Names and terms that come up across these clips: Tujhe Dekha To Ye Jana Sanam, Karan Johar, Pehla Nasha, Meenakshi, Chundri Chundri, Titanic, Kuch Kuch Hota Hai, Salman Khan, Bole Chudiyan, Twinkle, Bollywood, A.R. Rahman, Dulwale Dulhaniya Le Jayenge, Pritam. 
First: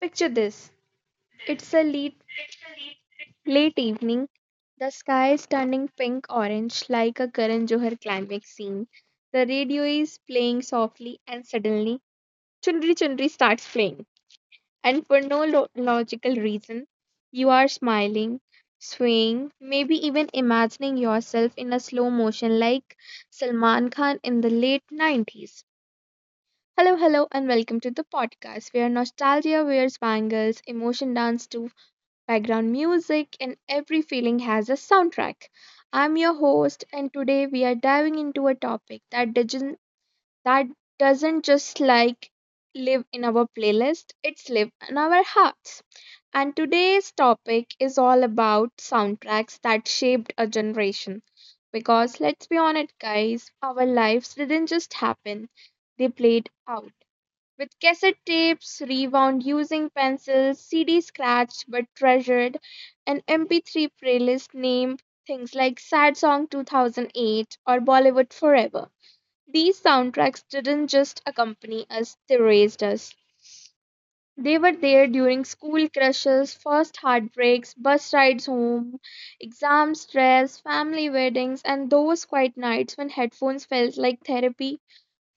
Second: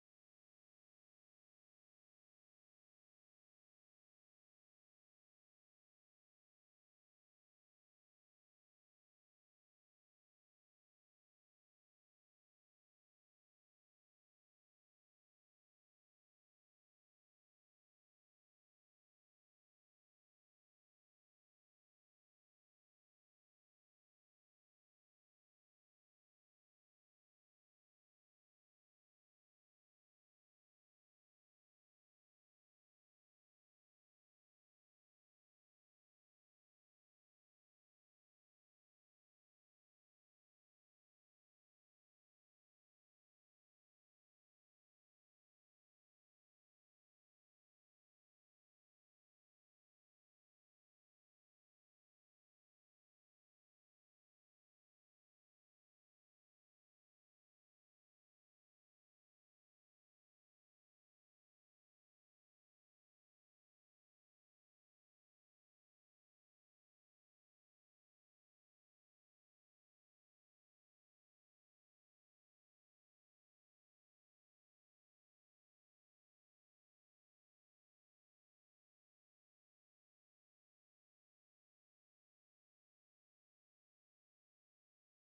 Picture this. It's a late, late evening, the sky is turning pink orange like a Karan Johar climax scene. The radio is playing softly, and suddenly Chundri Chundri starts playing. And for no logical reason, you are smiling, swaying, maybe even imagining yourself in a slow motion like Salman Khan in the late 90s. Hello, hello, and welcome to the podcast where nostalgia wears bangles, emotion dance to background music, and every feeling has a soundtrack. I'm your host, and today we are diving into a topic that that doesn't just like live in our playlist, it's live in our hearts. And today's topic is all about soundtracks that shaped a generation. Because let's be honest, guys, our lives didn't just happen, they played out with cassette tapes rewound using pencils, CD scratched but treasured, an MP3 playlist named things like Sad Song 2008 or Bollywood Forever. These soundtracks didn't just accompany us, they raised us. They were there during school crushes, first heartbreaks, bus rides home, exam stress, family weddings, and those quiet nights when headphones felt like therapy,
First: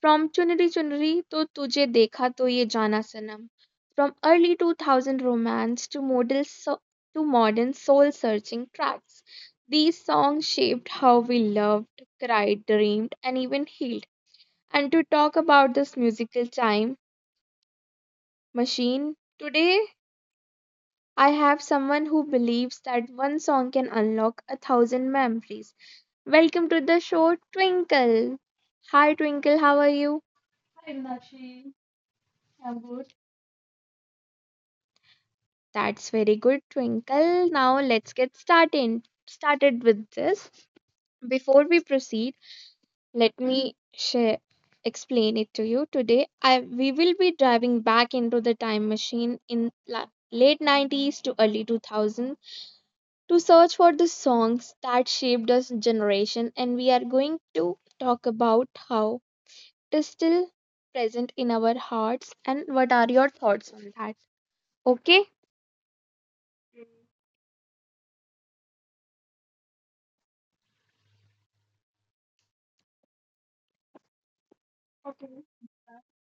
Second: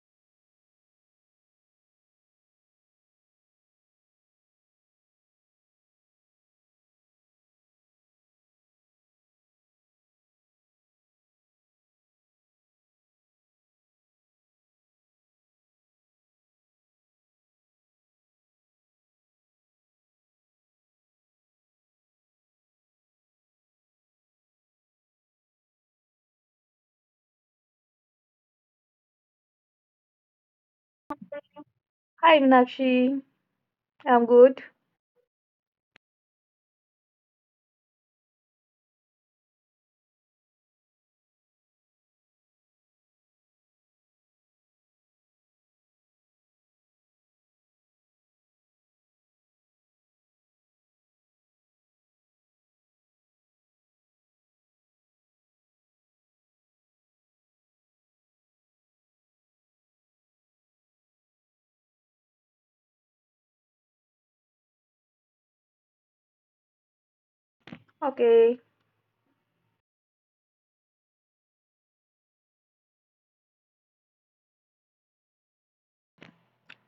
from Chunri Chunri to Tujhe Dekha To Ye Jana Sanam, from early 2000 romance to to modern soul-searching tracks. These songs shaped how we loved, cried, dreamed, and even healed. And to talk about this musical time machine, today I have someone who believes that one song can unlock a thousand memories. Welcome to the show, Twinkle. Hi, Twinkle, how are you? Hi, Meenakshi. I'm good. That's very good, Twinkle. Now let's get started with this. Before we proceed, let me share explain it to you. Today, I we will be driving back into the time machine in late 90s to early 2000 to search for the songs that shaped us generation, and we are going to talk about how it is still present in our hearts. And what are your thoughts on that? Okay? Okay.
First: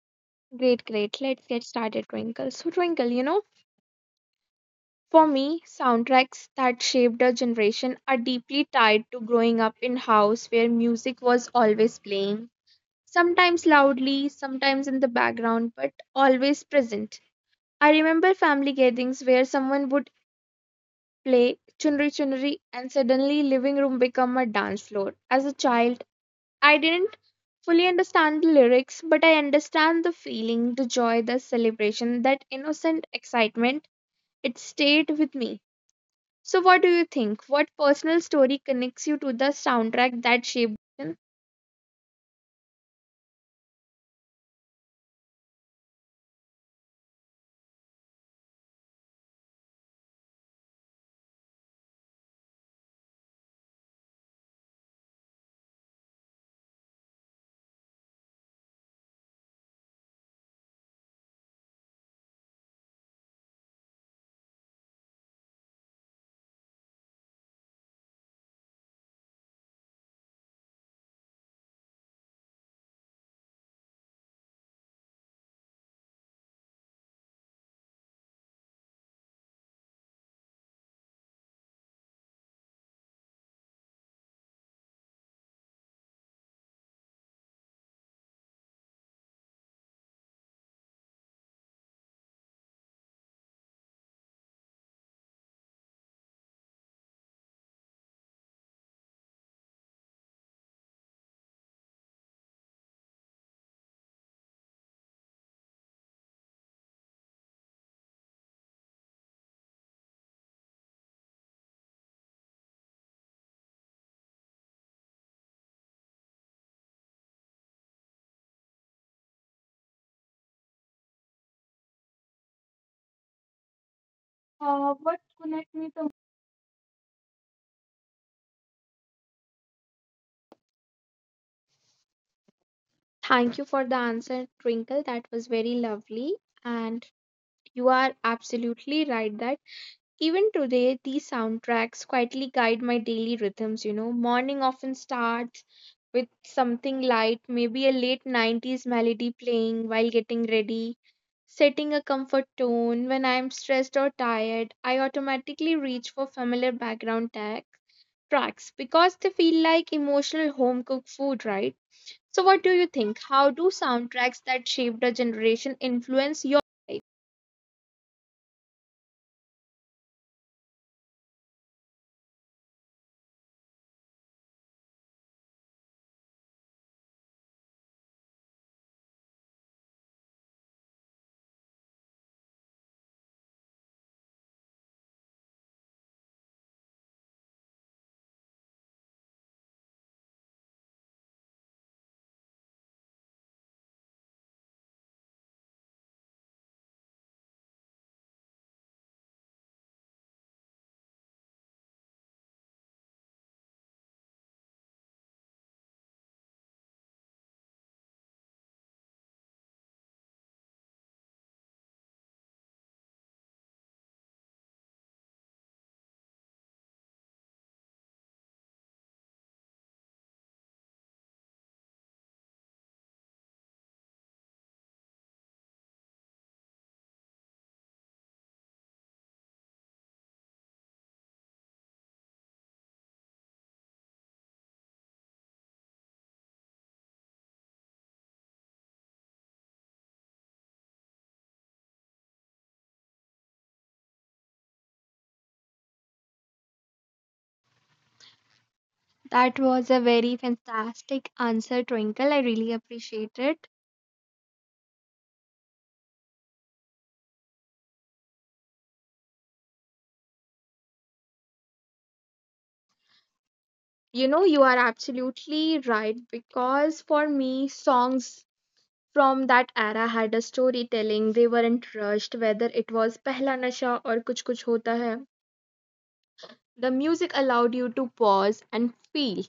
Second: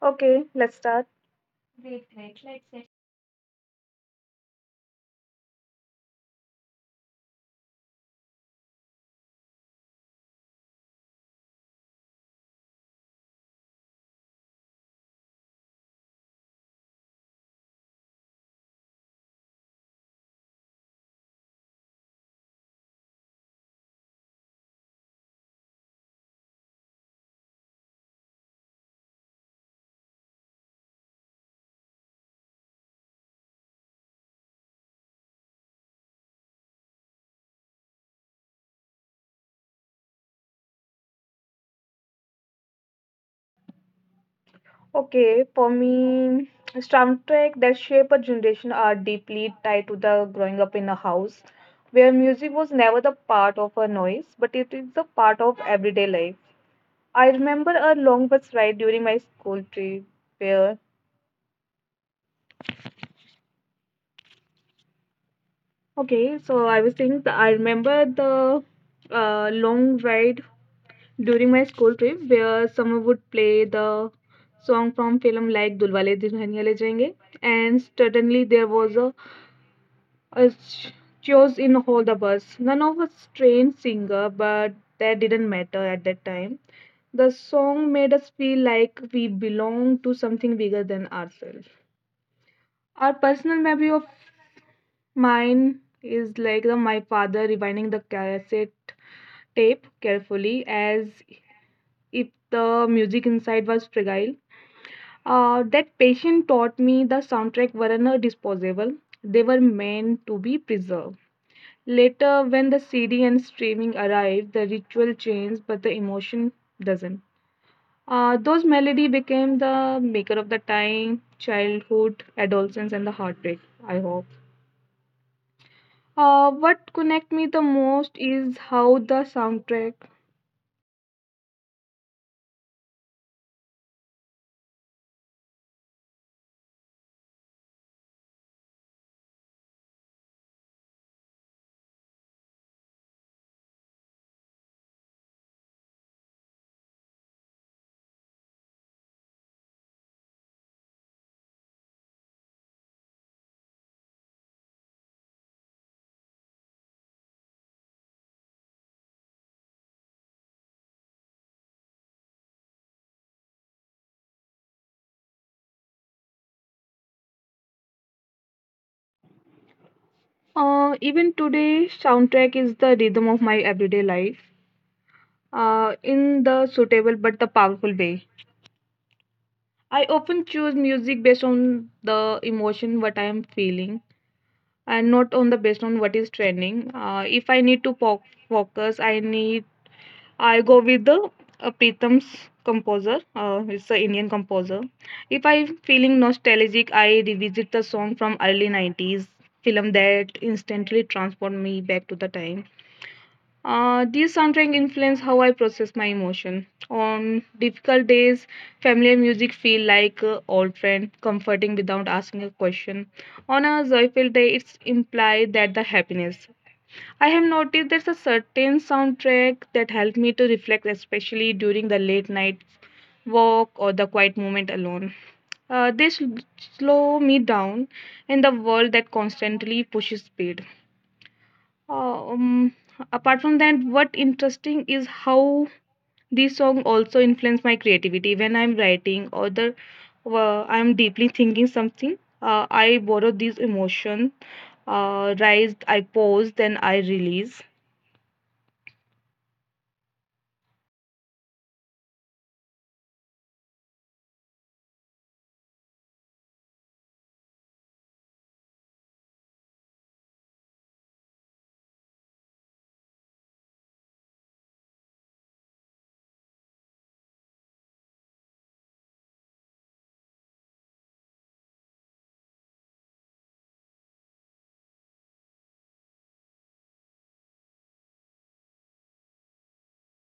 Okay, let's Great, start. great. Let's get Great, started, great. Twinkle. Let's So, get Twinkle, you know, for me, soundtracks that shaped a generation are deeply tied to growing up in house where music was always playing, sometimes loudly, sometimes in the background, but always present. I remember family gatherings where someone would play chunri chunri and suddenly living room become a dance floor. As a child, I didn't fully understand the lyrics, but I understand the feeling, the joy, the celebration, that innocent excitement. It stayed with me. So, what do you think? What personal story connects you to the soundtrack that shaped you? Okay, for me, soundtrack that shape a generation are deeply tied to the growing up in a house where music was never the part of a noise, but it is the part of everyday life. I remember a long bus ride during my school trip where Okay, so I was saying that I remember the long ride during my school trip where someone would play the song from film like Dulwale Dulhaniya Le Jayenge, and suddenly there was a chaos in all the bus. None of us trained singer, but that didn't matter at that time. The song made us feel like we belong to something bigger than ourselves. Our personal memory of mine is like my father rewinding the cassette tape carefully as if the music inside was fragile. That patient taught me the soundtrack were not disposable, they were meant to be preserved. Later, when the CD and streaming arrived, the ritual changed, but the emotion doesn't. Those melody became the maker of the time, childhood, adolescence, and the heartbreak. I hope. What connect me the most is how the soundtrack. Thank you for the answer, Twinkle. That was very lovely. And you are absolutely right that even today, these soundtracks quietly guide my daily rhythms. You know, morning often starts with something light, maybe a late 90s melody playing while getting ready. Setting a comfort tone when I am stressed or tired, I automatically reach for familiar background tag tracks because they feel like emotional home cooked food, right? So, what do you think? How do soundtracks that shaped a generation influence your life? Even today, soundtrack is the rhythm of my everyday life. In the suitable but the powerful way. I often choose music based on the emotion what I am feeling and not on the based on what is trending. If I need to focus, I go with the Pritam's composer. It's an Indian composer. If I'm feeling nostalgic, I revisit the song from early '90s film that instantly transport me back to the time. These soundtrack influence how I process my emotion. On difficult days, familiar music feel like old friend, comforting without asking a question. On a joyful day, it's implied that the happiness. I have noticed there's a certain soundtrack that help me to reflect, especially during the late night walk or the quiet moment alone. They slow me down in the world that constantly pushes speed. Uh, um, Apart from that, what interesting is how this song also influenced my creativity. When I'm writing or the I'm deeply thinking something, I borrow these emotion, rise, I pause, then I release. That was a very fantastic answer, Twinkle. I really appreciate it. You know, you are absolutely right because for me, songs from that era had a storytelling. They weren't rushed, whether it was Pehla Nasha or Kuch Kuch Hota Hai. The music allowed you to pause and feel.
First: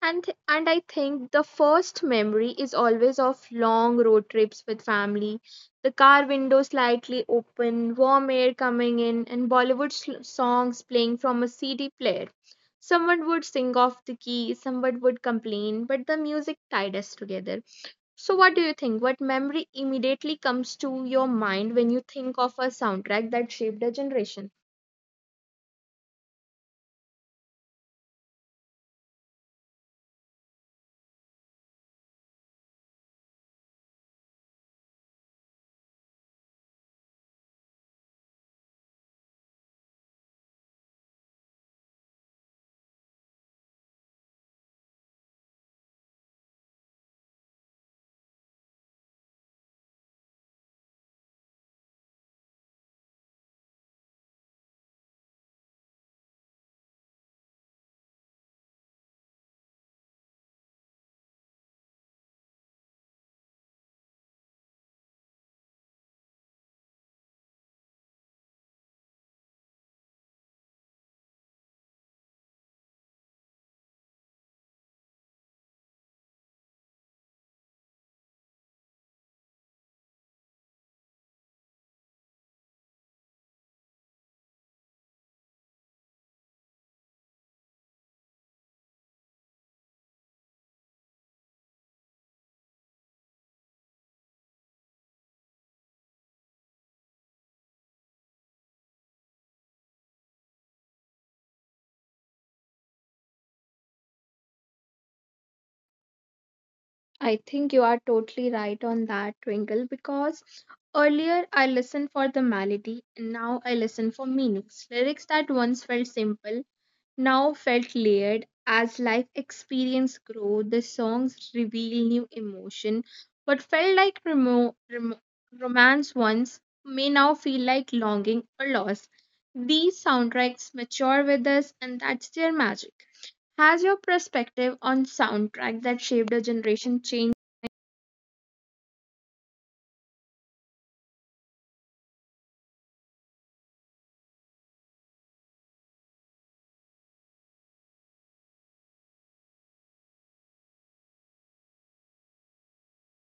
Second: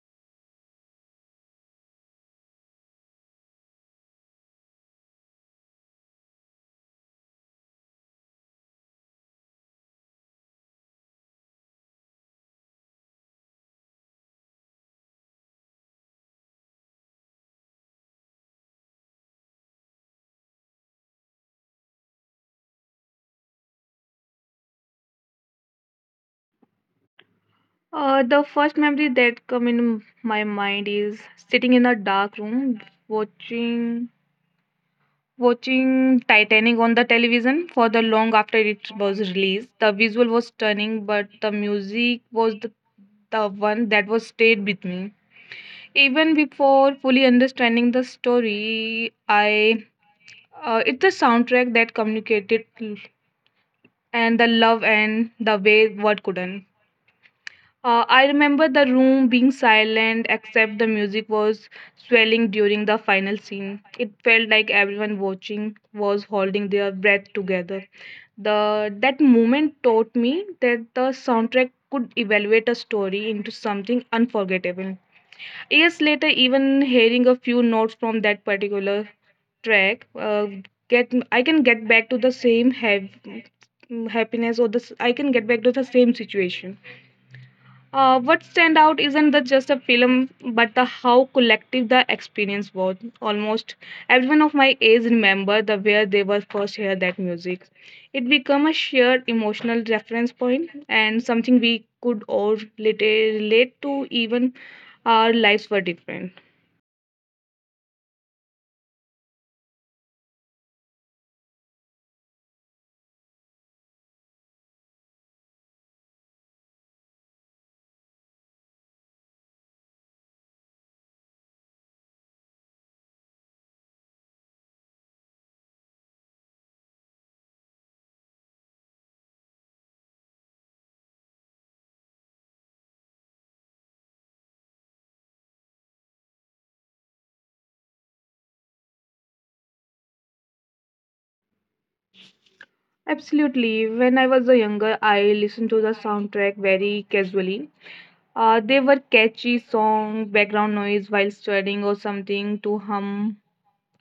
And I think the first memory is always of long road trips with family. The car window slightly open, warm air coming in, and Bollywood songs playing from a CD player. Someone would sing off the key, someone would complain, but the music tied us together. So, what do you think? What memory immediately comes to your mind when you think of a soundtrack that shaped a generation? The first memory that come in my mind is sitting in a dark room, watching Watching Titanic on the television for the long after it was released. The visual was stunning, but the music was the one that was stayed with me. Even before fully understanding the story, I it's the soundtrack that communicated and the love and the way what couldn't. I remember the room being silent except the music was swelling during the final scene. It felt like everyone watching was holding their breath together. The that moment taught me that the soundtrack could evaluate a story into something unforgettable. Years later, even hearing a few notes from that particular track, get I can get back to the same have happiness or this I can get back to the same situation. What stand out isn't just a film, but the how collective the experience was. Almost everyone of my age remember the where they were first heard that music. It became a shared emotional reference point and something we could all relate to, even our lives were different. I think you are totally right on that, Twinkle, because earlier I listened for the melody and now I listen for meanings. Lyrics that once felt simple now felt layered. As life experience grow, the songs reveal new emotion. What felt like romance once may now feel like longing or loss. These soundtracks mature with us, and that's their magic. Has your perspective on soundtrack that shaped a generation changed? Absolutely. When I was a younger, I listened to the soundtrack very casually. They were catchy song, background noise while studying or something to hum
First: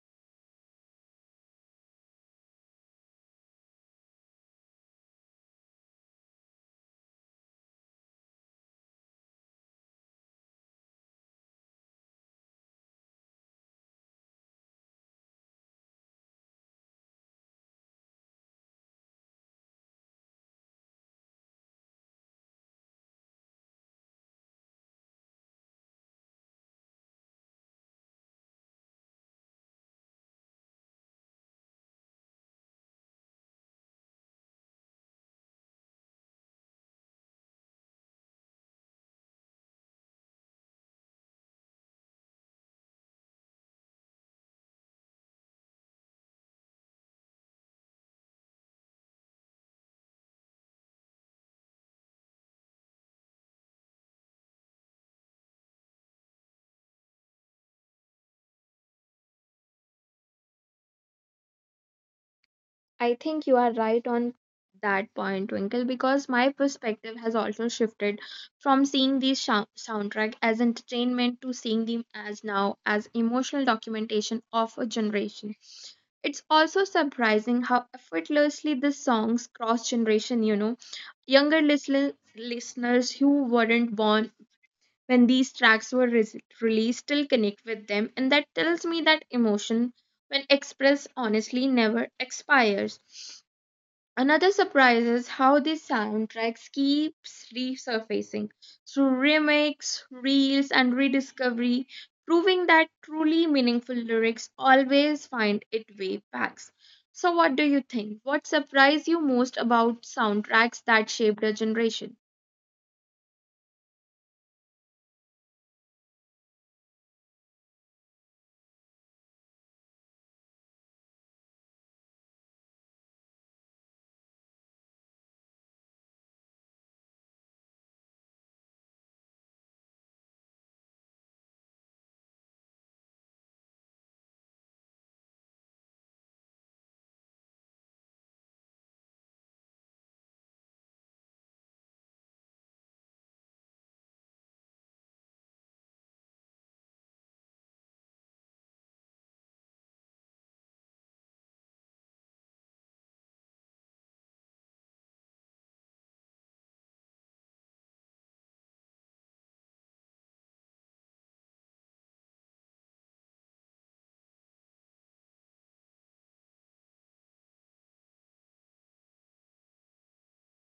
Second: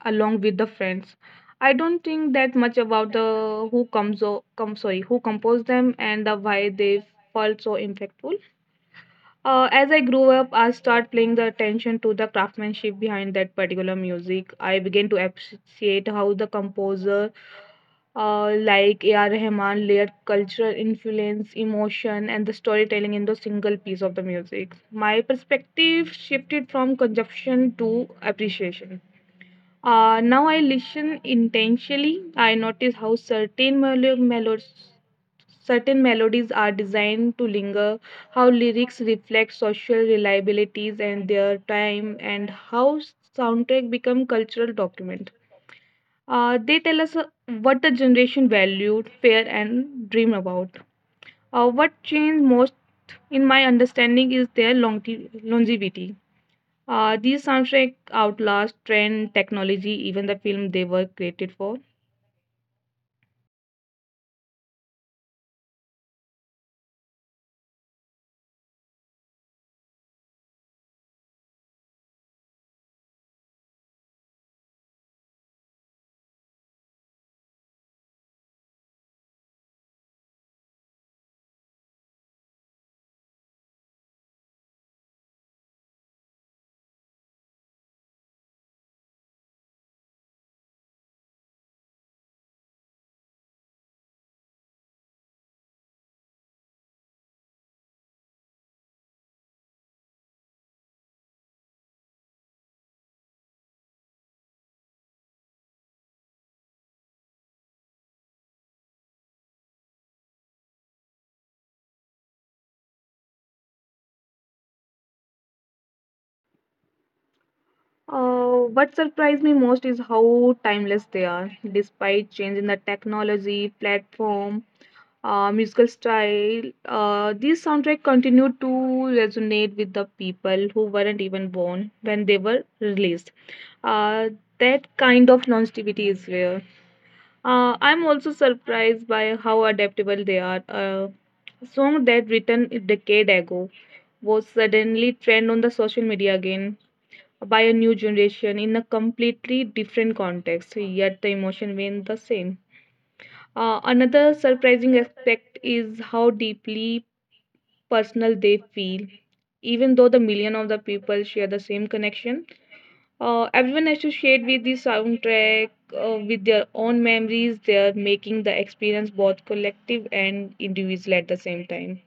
along with the friends. I don't think that much about the who comes o- come sorry who composed them and the why they felt so impactful. As I grew up, I started paying the attention to the craftsmanship behind that particular music. I began to appreciate how the composer, like A.R. Rahman, layered cultural influence, emotion, and the storytelling in the single piece of the music. My perspective shifted from consumption to appreciation. Now I listen intentionally. I notice how certain melodies are designed to linger, how lyrics reflect social reliabilities and their time, and how soundtrack become cultural document. They tell us what the generation valued, fear, and dream about. What changed most in my understanding is their longevity. These soundtrack outlast trend, technology, even the film they were created for. I think you are right on that point, Twinkle, because my perspective has also shifted from seeing these soundtrack as entertainment to seeing them as now as emotional documentation of a generation. It's also surprising how effortlessly the songs cross generation, you know, younger listeners who weren't born when these tracks were released still connect with them, and that tells me that emotion when expressed honestly never expires. Another surprise is how these soundtracks keeps resurfacing through remakes, reels, and rediscovery, proving that truly meaningful lyrics always find it way back. So, what do you think? What surprised you most about soundtracks that shaped a generation? What surprised me most is how timeless they are, despite change in the technology, platform, musical style. These soundtrack continue to resonate with the people who weren't even born when they were released. Uh, that kind of longevity is rare. I'm also surprised by how adaptable they are. A song that written a decade ago was suddenly trend on the social media again by a new generation in a completely different context, yet the emotion remained the same. Another surprising aspect is how deeply personal they feel, even though the million of the people share the same connection. Everyone associate with the soundtrack with their own memories. They are making the experience both collective and individual at the same time.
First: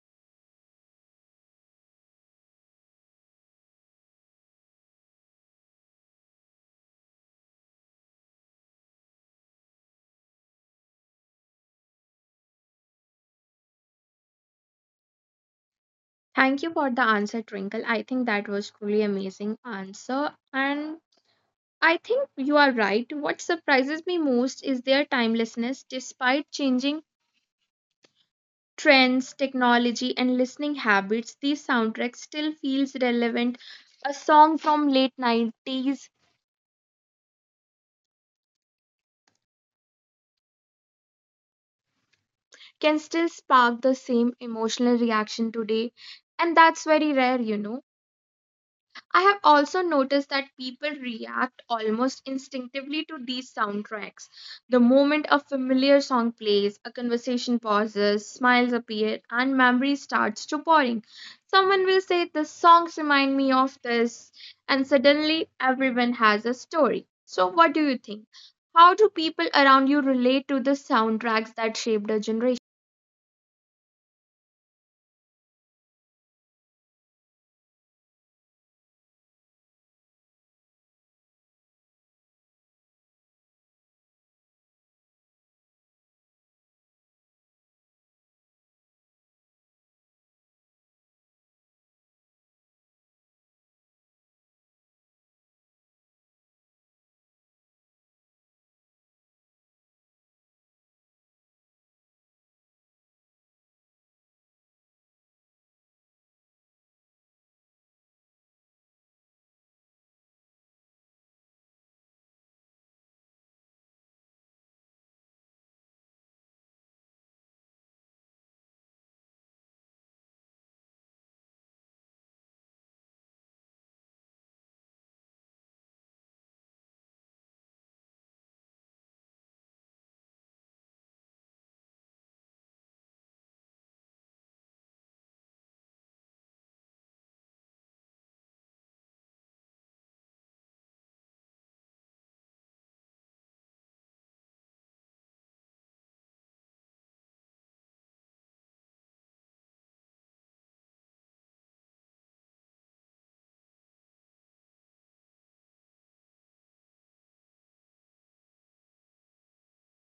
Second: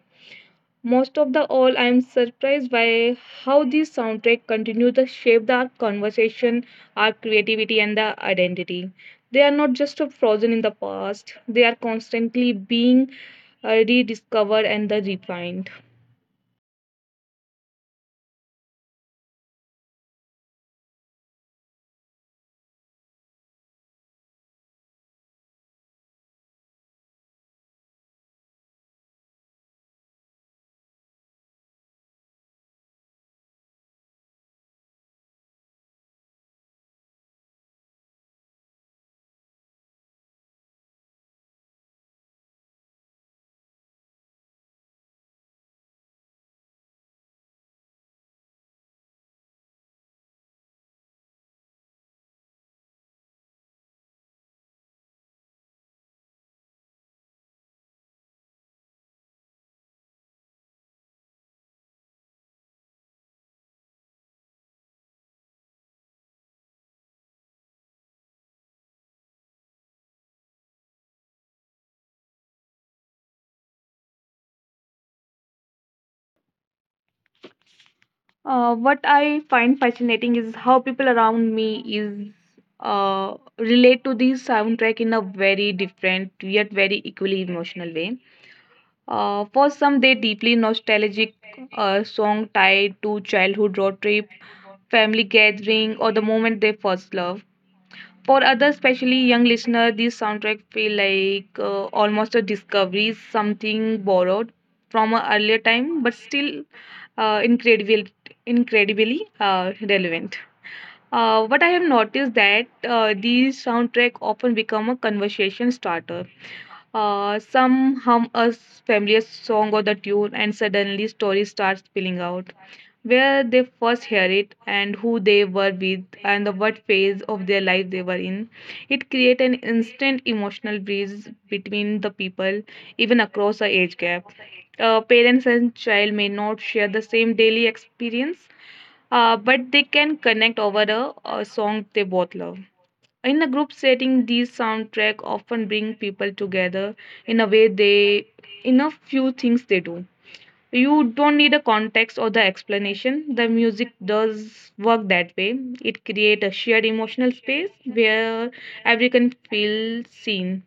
Most of the all, I am surprised by how these soundtrack continue to shape the conversation, our creativity, and the identity. They are not just frozen in the past; they are constantly being rediscovered and the refined. Thank you for the answer, Twinkle. I think that was truly amazing answer, and I think you are right. What surprises me most is their timelessness. Despite changing trends, technology, and listening habits, these soundtracks still feels relevant. A song from late 90s can still spark the same emotional reaction today, and that's very rare, you know. I have also noticed that people react almost instinctively to these soundtracks. The moment a familiar song plays, a conversation pauses, smiles appear, and memory starts to pouring. Someone will say, "The songs remind me of this," and suddenly everyone has a story. So, what do you think? How do people around you relate to the soundtracks that shaped a generation? What I find fascinating is how people around me is relate to this soundtrack in a very different yet very equally emotional way. For some, they deeply nostalgic song tied to childhood road trip, family gathering, or the moment they first love. For others, especially young listener, this soundtrack feel like almost a discovery, something borrowed from an earlier time, but still uh, incredible, incredibly relevant. What I have noticed that these soundtrack often become a conversation starter. Some hum a familiar song or the tune, and suddenly story starts spilling out. Where they first hear it, and who they were with, and the what phase of their life they were in. It creates an instant emotional bridge between the people, even across the age gap. Parents and child may not share the same daily experience, but they can connect over a song they both love. In a group setting, these soundtrack often bring people together in a way they in a few things they do. You don't need a context or the explanation. The music does work that way. It creates a shared emotional space where everyone feels seen.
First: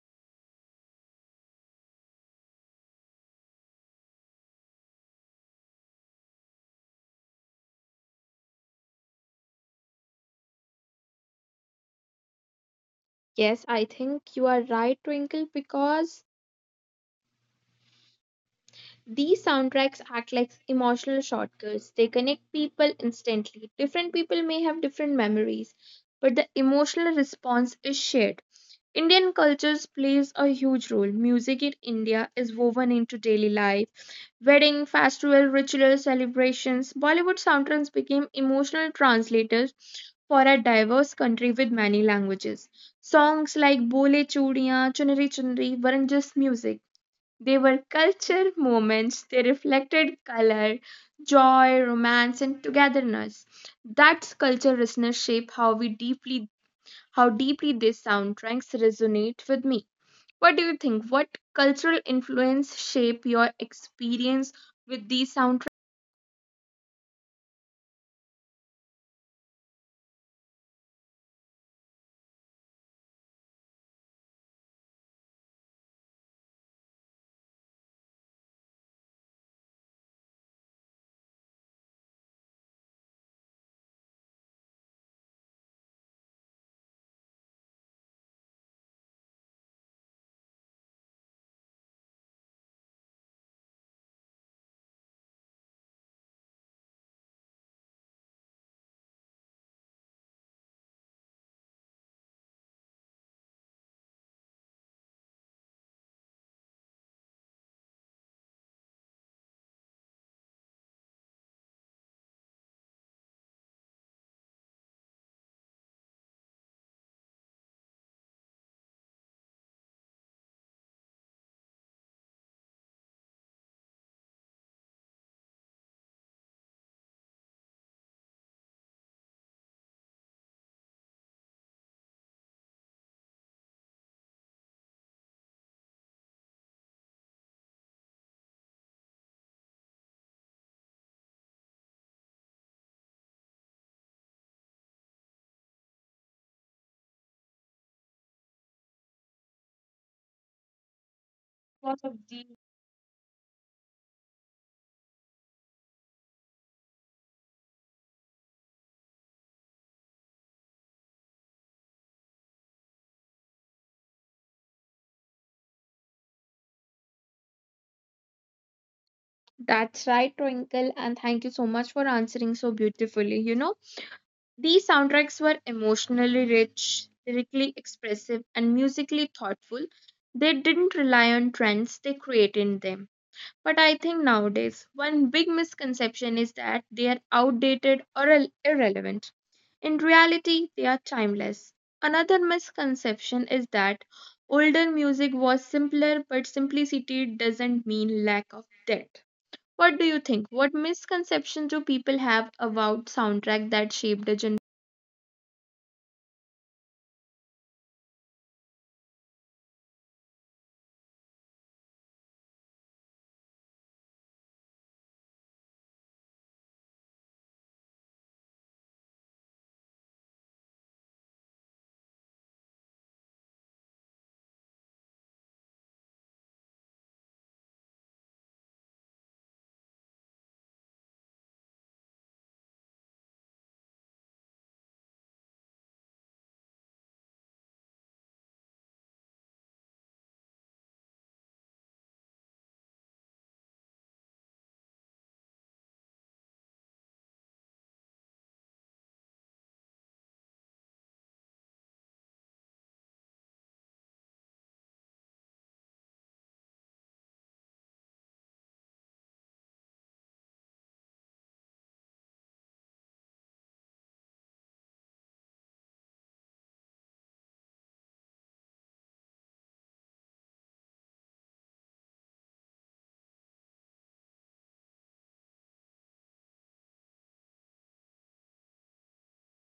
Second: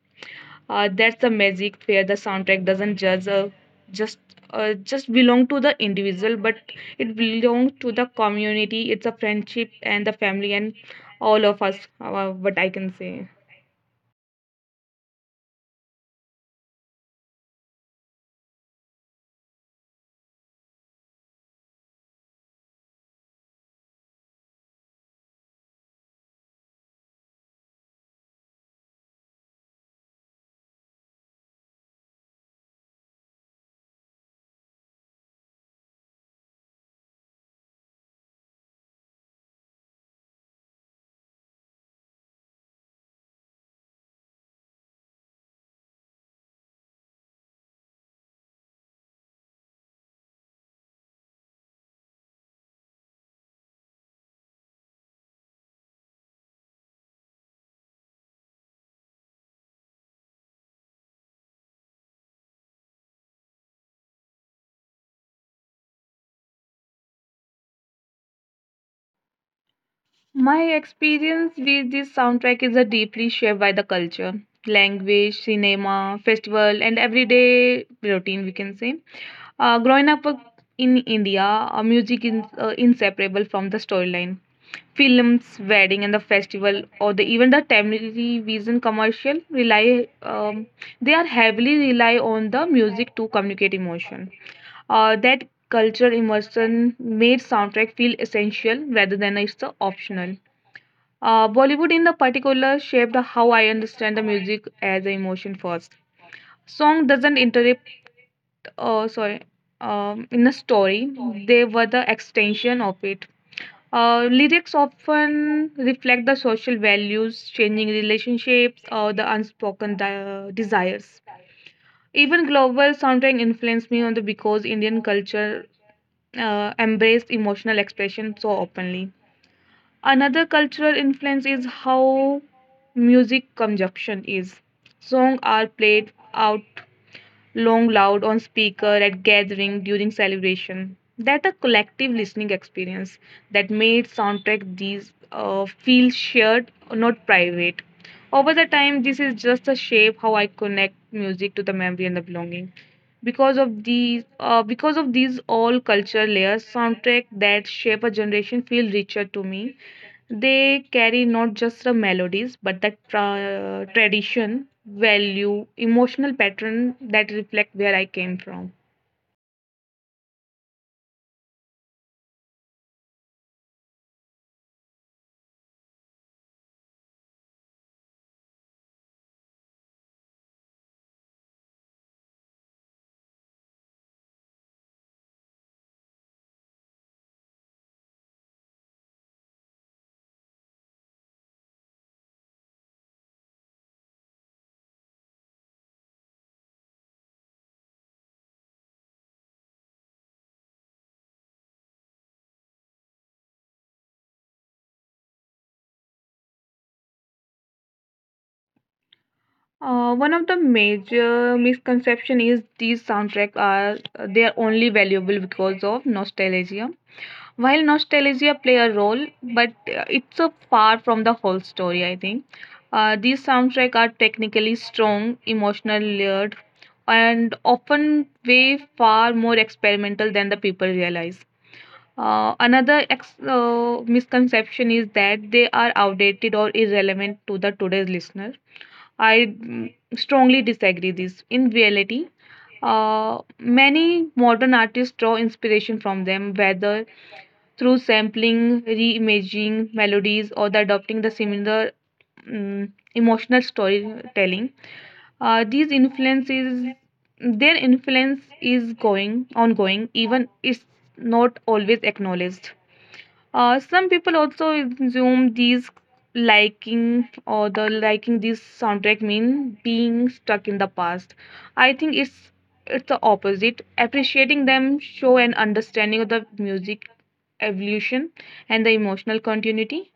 That's the magic where the soundtrack doesn't judge, just just belong to the individual, but it belongs to the community. It's a friendship and the family and all of us. What I can say. Yes, I think you are right, Twinkle, because these soundtracks act like emotional shortcuts. They connect people instantly. Different people may have different memories, but the emotional response is shared. Indian cultures plays a huge role. Music in India is woven into daily life. Wedding, festival, rituals, celebrations. Bollywood soundtracks became emotional translators for a diverse country with many languages. Songs like Bole Chudiyan, Chunri Chunri weren't just music, they were culture moments. They reflected color, joy, romance, and togetherness. That's culture listeners shape how we deeply how deeply these soundtracks resonate with me. What do you think? What cultural influence shape your experience with these soundtracks? My experience with this soundtrack is a deeply shaped by the culture, language, cinema, festival, and everyday routine, we can say. Growing up in India, music is inseparable from the storyline. Films, wedding, and the festival, or even the television commercial, rely they are heavily rely on the music to communicate emotion. That culture immersion made soundtrack feel essential rather than it's optional. Bollywood, in the particular, shaped how I understand the music as an emotion first. Song doesn't interrupt, uh, sorry, in the story. They were the extension of it. Lyrics often reflect the social values, changing relationships, or the unspoken desires. Even global soundtrack influenced me on the because Indian culture embraced emotional expression so openly. Another cultural influence is how music consumption is. Songs are played out long loud on speaker at gathering during celebration. That a collective listening experience that made soundtrack these feel shared, not private. Over the time, this is just a shape how I connect music to the memory and the belonging. Because of these all cultural layers, soundtrack that shape a generation feel richer to me. They carry not just the melodies, but the tradition, value, emotional pattern that reflect where I came from. That's right, Twinkle, and thank you so much for answering so beautifully. You know, these soundtracks were emotionally rich, lyrically expressive, and musically thoughtful. They didn't rely on trends, they created them. But I think nowadays, one big misconception is that they are outdated or irrelevant. In reality, they are timeless. Another misconception is that older music was simpler, but simplicity doesn't mean lack of depth. What do you think? What misconceptions do people have about soundtrack that shaped a generation? One of the major misconception is these soundtracks are only valuable because of nostalgia. While nostalgia play a role, but it's so far from the whole story, I think. These soundtracks are technically strong, emotional layered, and often way far more experimental than the people realize. Another misconception is that they are outdated or irrelevant to the today's listener. I strongly disagree this. In reality, many modern artists draw inspiration from them, whether through sampling, reimagining melodies, or the adopting the similar emotional storytelling. Uh, these influences, their influence is going ongoing, even it's not always acknowledged. Some people also assume the liking this soundtrack mean being stuck in the past. I think it's the opposite. Appreciating them show an understanding of the music evolution and the emotional continuity.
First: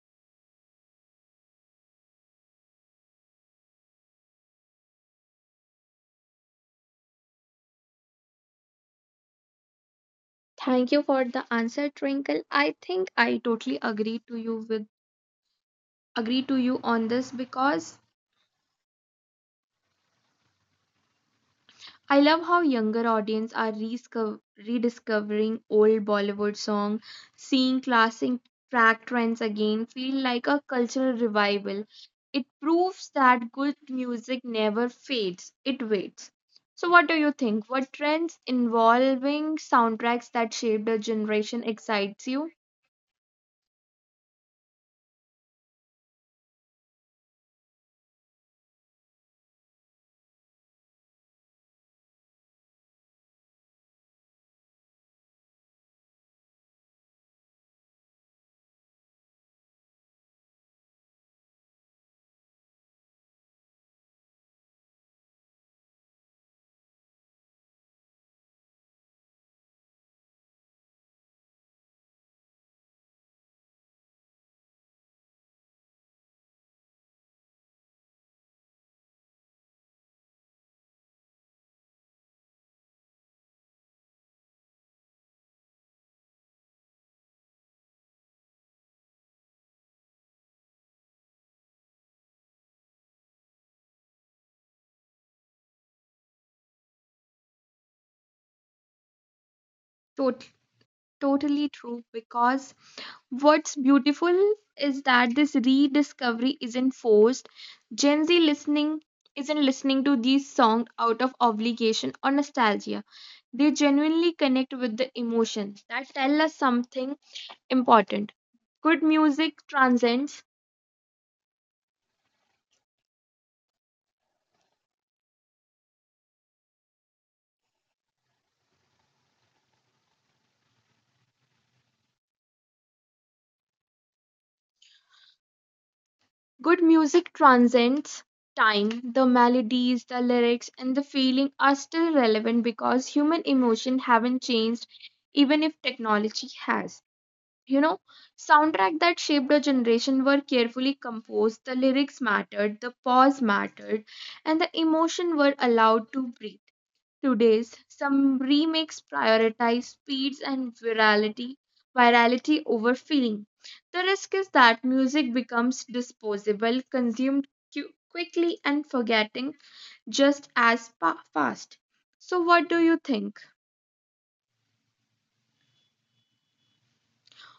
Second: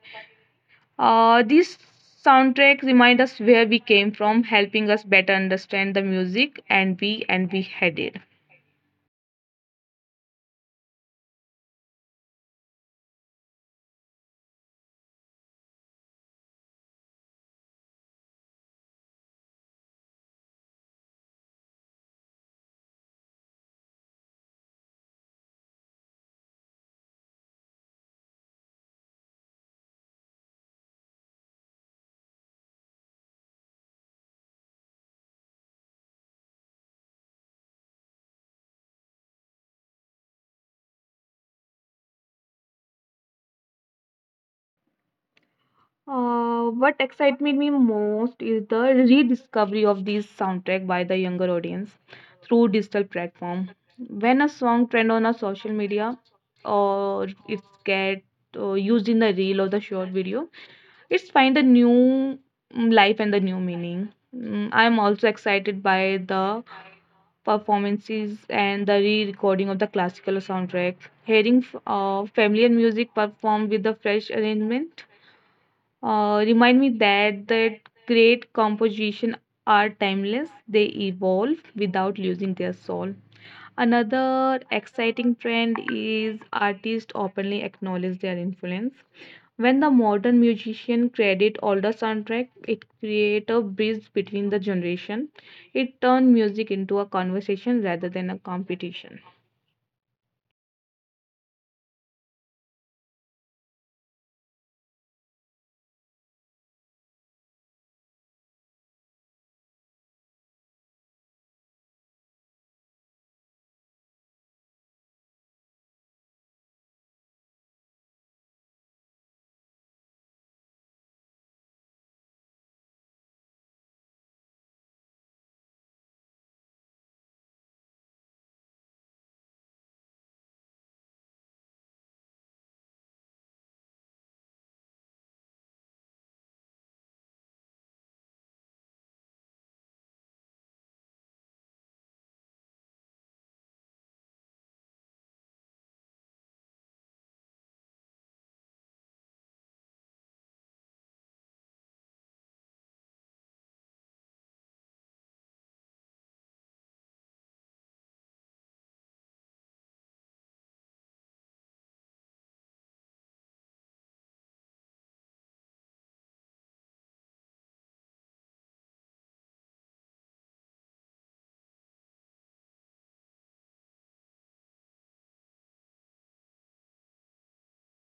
These soundtracks remind us where we came from, helping us better understand the music and be headed. Thank you for the answer, Twinkle. I think I totally agree to you with agree to you on this because I love how younger audience are rediscovering old Bollywood song, seeing classic track trends again, feel like a cultural revival. It proves that good music never fades; it waits. So, what do you think? What trends involving soundtracks that shaped a generation excites you? What excited me most is the rediscovery of this soundtrack by the younger audience through digital platform. When a song trend on a social media or it's get used in the reel or the short video, it's find a new life and the new meaning. I'm also excited by the performances and the re-recording of the classical soundtrack. Hearing familiar music performed with the fresh arrangement remind me that great composition are timeless. They evolve without losing their soul. Another exciting trend is artists openly acknowledge their influence. When the modern musician credit older soundtrack, it create a bridge between the generation. It turn music into a conversation rather than a competition. Tot- totally true, because what's beautiful is that this rediscovery isn't forced. Gen Z listening isn't listening to these songs out of obligation or nostalgia. They genuinely connect with the emotions, that tell us something important. Good music transcends. Good music transcends time. The melodies, the lyrics, and the feeling are still relevant because human emotion haven't changed, even if technology has. You know, soundtrack that shaped a generation were carefully composed, the lyrics mattered, the pause mattered, and the emotion were allowed to breathe. Today's some remakes prioritize speeds and virality, over feeling. The risk is that music becomes disposable, consumed quickly and forgetting just as fast. So what do you think?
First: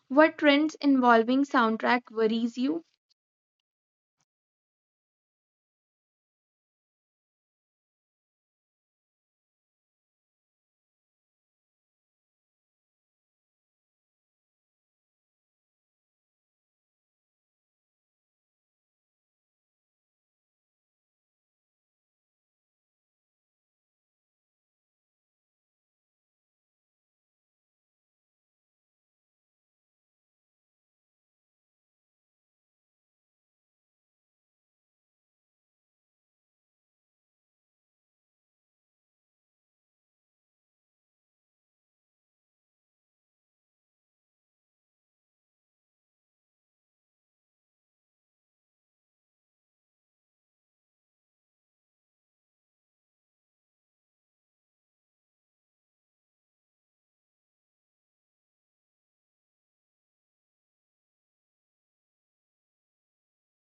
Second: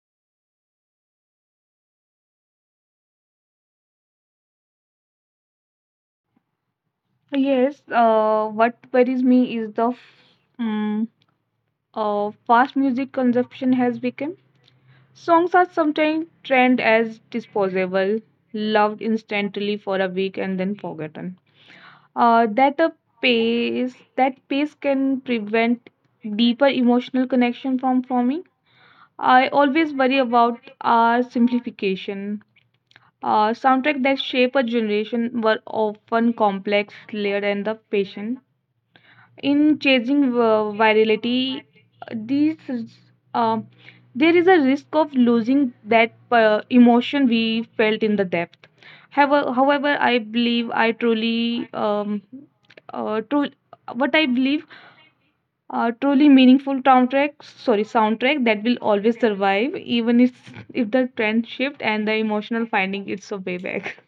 What trends involving soundtrack worries you? Yes, what worries me is the mm, fast music consumption has become. Songs are sometimes trend as disposable, loved instantly for a week and then forgotten. Uh, that a that pace can prevent deeper emotional connection from forming. I always worry about our simplification. Soundtrack that shape a generation were often complex, layered, and the patient in chasing virality. These uh, there is a risk of losing that emotion we felt in the depth. However, I believe, I truly true what I believe, truly meaningful soundtrack that will always survive, even if the trend shift and the emotional finding its way back.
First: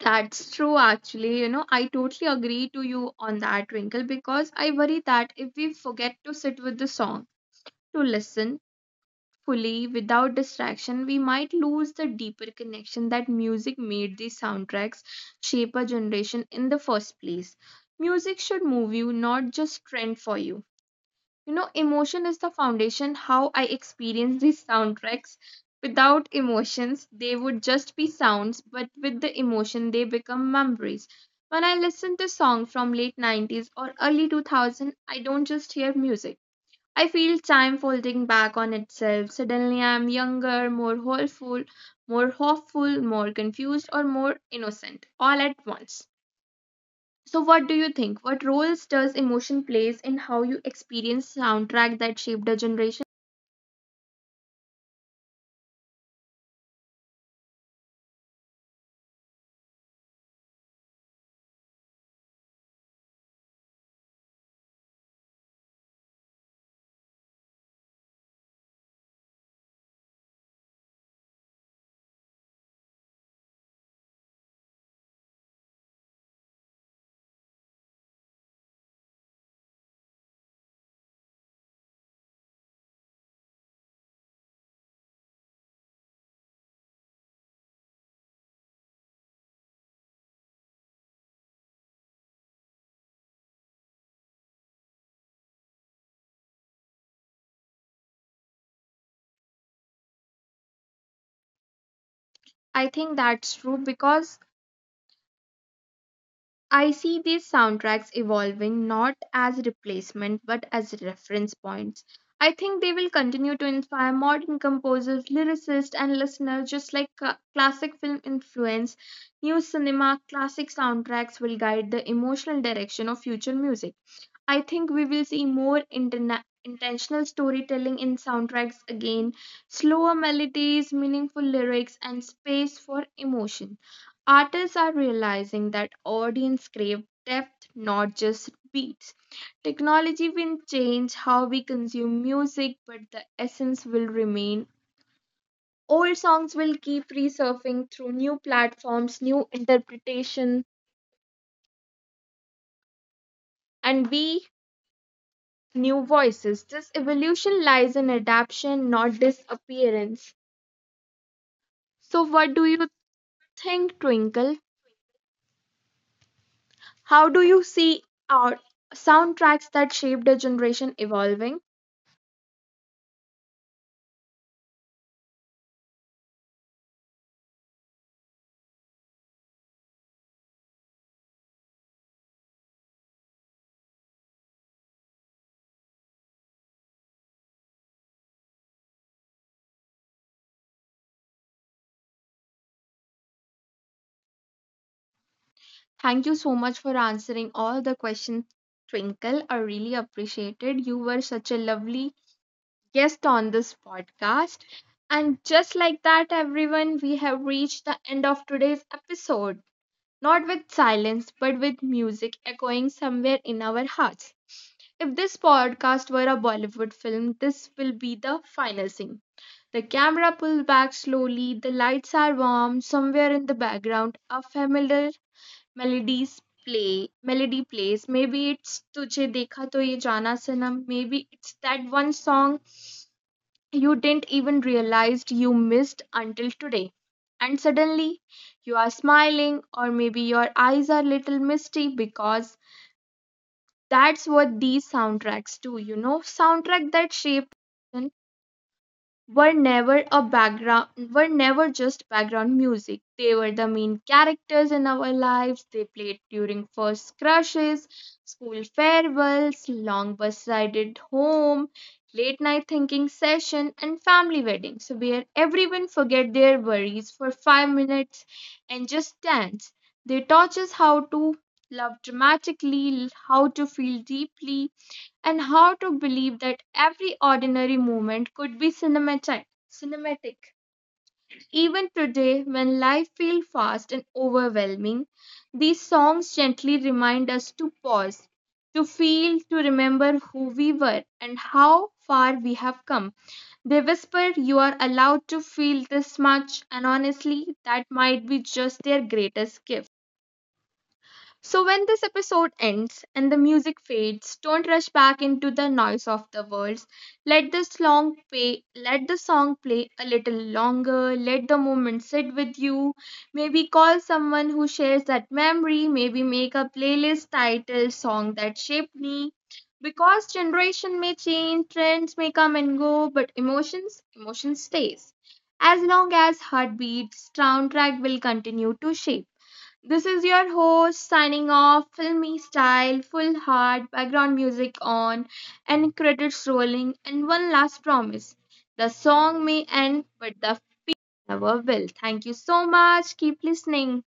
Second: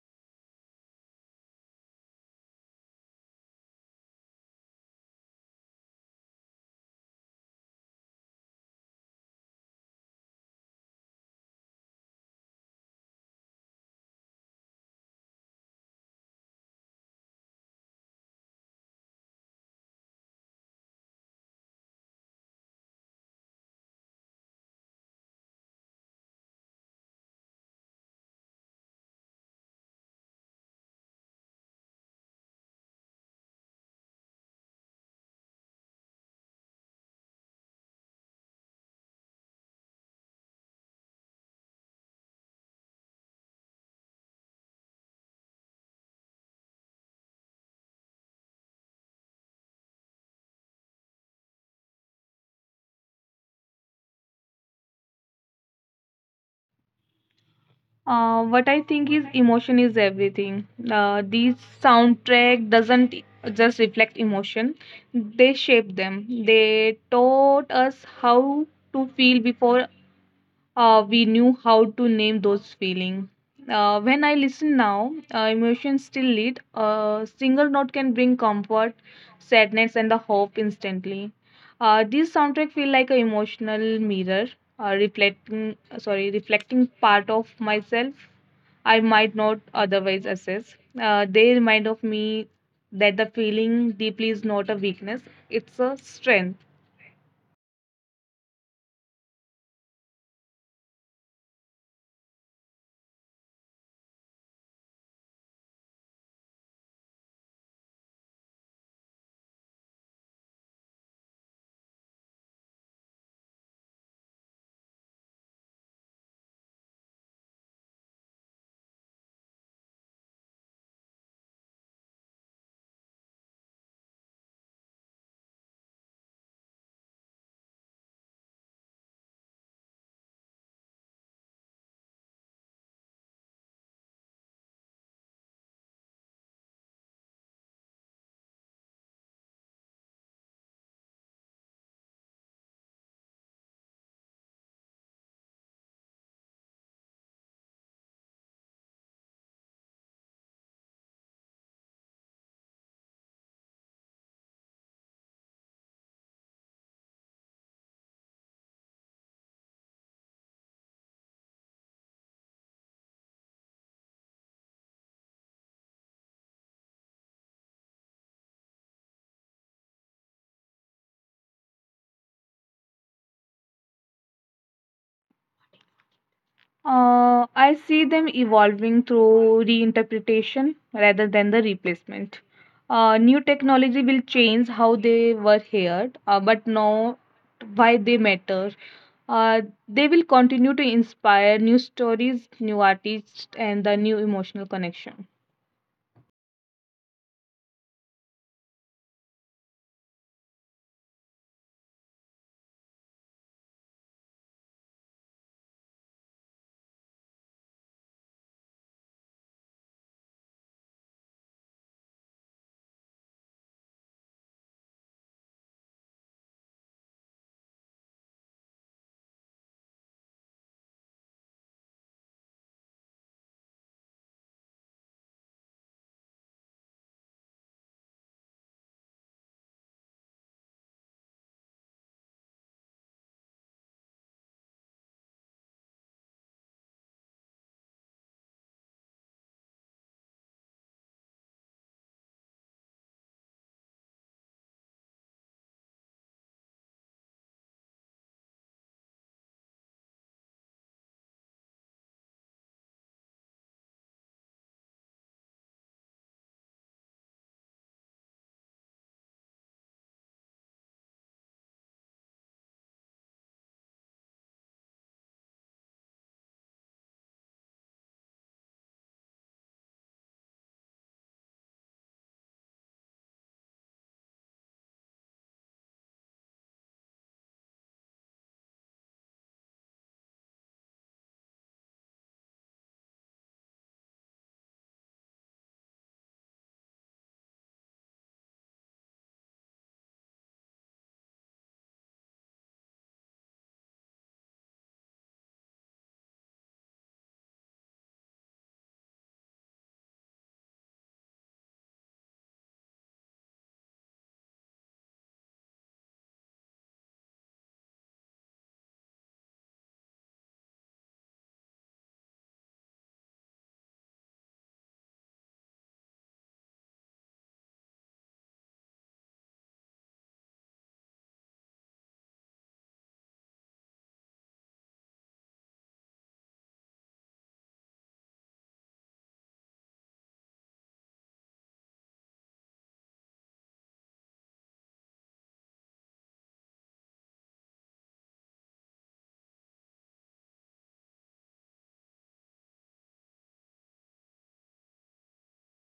That's true, actually. You know, I totally agree to you on that, Twinkle, because I worry that if we forget to sit with the song, to listen fully without distraction, we might lose the deeper connection that music made these soundtracks shape a generation in the first place. Music should move you, not just trend for you. You know, emotion is the foundation how I experience these soundtracks. Without emotions, they would just be sounds, but with the emotion, they become memories. When I listen to songs from late 90s or early 2000, I don't just hear music. I feel time folding back on itself. Suddenly, I am younger, more hopeful, more confused, or more innocent, all at once. So what do you think? What roles does emotion plays in how you experience soundtrack that shaped a generation? What I think is emotion is everything. These soundtrack doesn't just reflect emotion; they shape them. They taught us how to feel before we knew how to name those feelings. When I listen now, emotions still lead. A single note can bring comfort, sadness, and the hope instantly. This soundtrack feel like an emotional mirror, reflecting part of myself I might not otherwise assess. They remind of me that the feeling deeply is not a weakness; it's a strength. I think that's true because I see these soundtracks evolving not as replacement but as reference points. I think they will continue to inspire modern composers, lyricists, and listeners just like classic film influence. New cinema classic soundtracks will guide the emotional direction of future music. I think we will see more intentional storytelling in soundtracks again, slower melodies, meaningful lyrics, and space for emotion. Artists are realizing that audience crave depth, not just beats. Technology will change how we consume music, but the essence will remain. Old songs will keep resurfacing through new platforms, new interpretation, and we new voices. This evolution lies in adaptation, not disappearance. So, what do you think, Twinkle? How do you see our soundtracks that shaped a generation evolving? I see them evolving through reinterpretation rather than the replacement. New technology will change how they were heard, but not why they matter. Uh, they will continue to inspire new stories, new artists, and the new emotional connection. Thank you so much for answering all the questions, Twinkle. I really appreciate it. You were such a lovely guest on this podcast. And just like that, everyone, we have reached the end of today's episode. Not with silence, but with music echoing somewhere in our hearts. If this podcast were a Bollywood film, this will be the final scene. The camera pulls back slowly, the lights are warm, somewhere in the background a familiar melodies play melody plays. Maybe it's Tujhe Dekha To Ye Jana Sanam, maybe it's that one song you didn't even realize you missed until today. And suddenly you are smiling or maybe your eyes are little misty, because that's what these soundtracks do, you know. Soundtrack that shaped and were never a background were never just background music. They were the main characters in our lives. They played during first crushes, school farewells, long bus ride at home, late night thinking session, and family weddings where everyone forget their worries for 5 minutes and just dance. They taught us how to love dramatically, how to feel deeply, and how to believe that every ordinary moment could be cinematic. Even today, when life feels fast and overwhelming, these songs gently remind us to pause, to feel, to remember who we were and how far we have come. They whisper, "You are allowed to feel this much," and honestly, that might be just their greatest gift. So, when this episode ends and the music fades, don't rush back into the noise of the words. Let this long play, let the song play a little longer, let the moment sit with you. Maybe call someone who shares that memory, maybe make a playlist titled "Song That Shaped Me." Because generation may change, trends may come and go, but emotion stays. As long as heartbeats, soundtrack will continue to shape. This is your host signing off, filmy style, full heart, background music on, and credits rolling. And one last promise, the song may end, but never will. Thank you so much. Keep listening.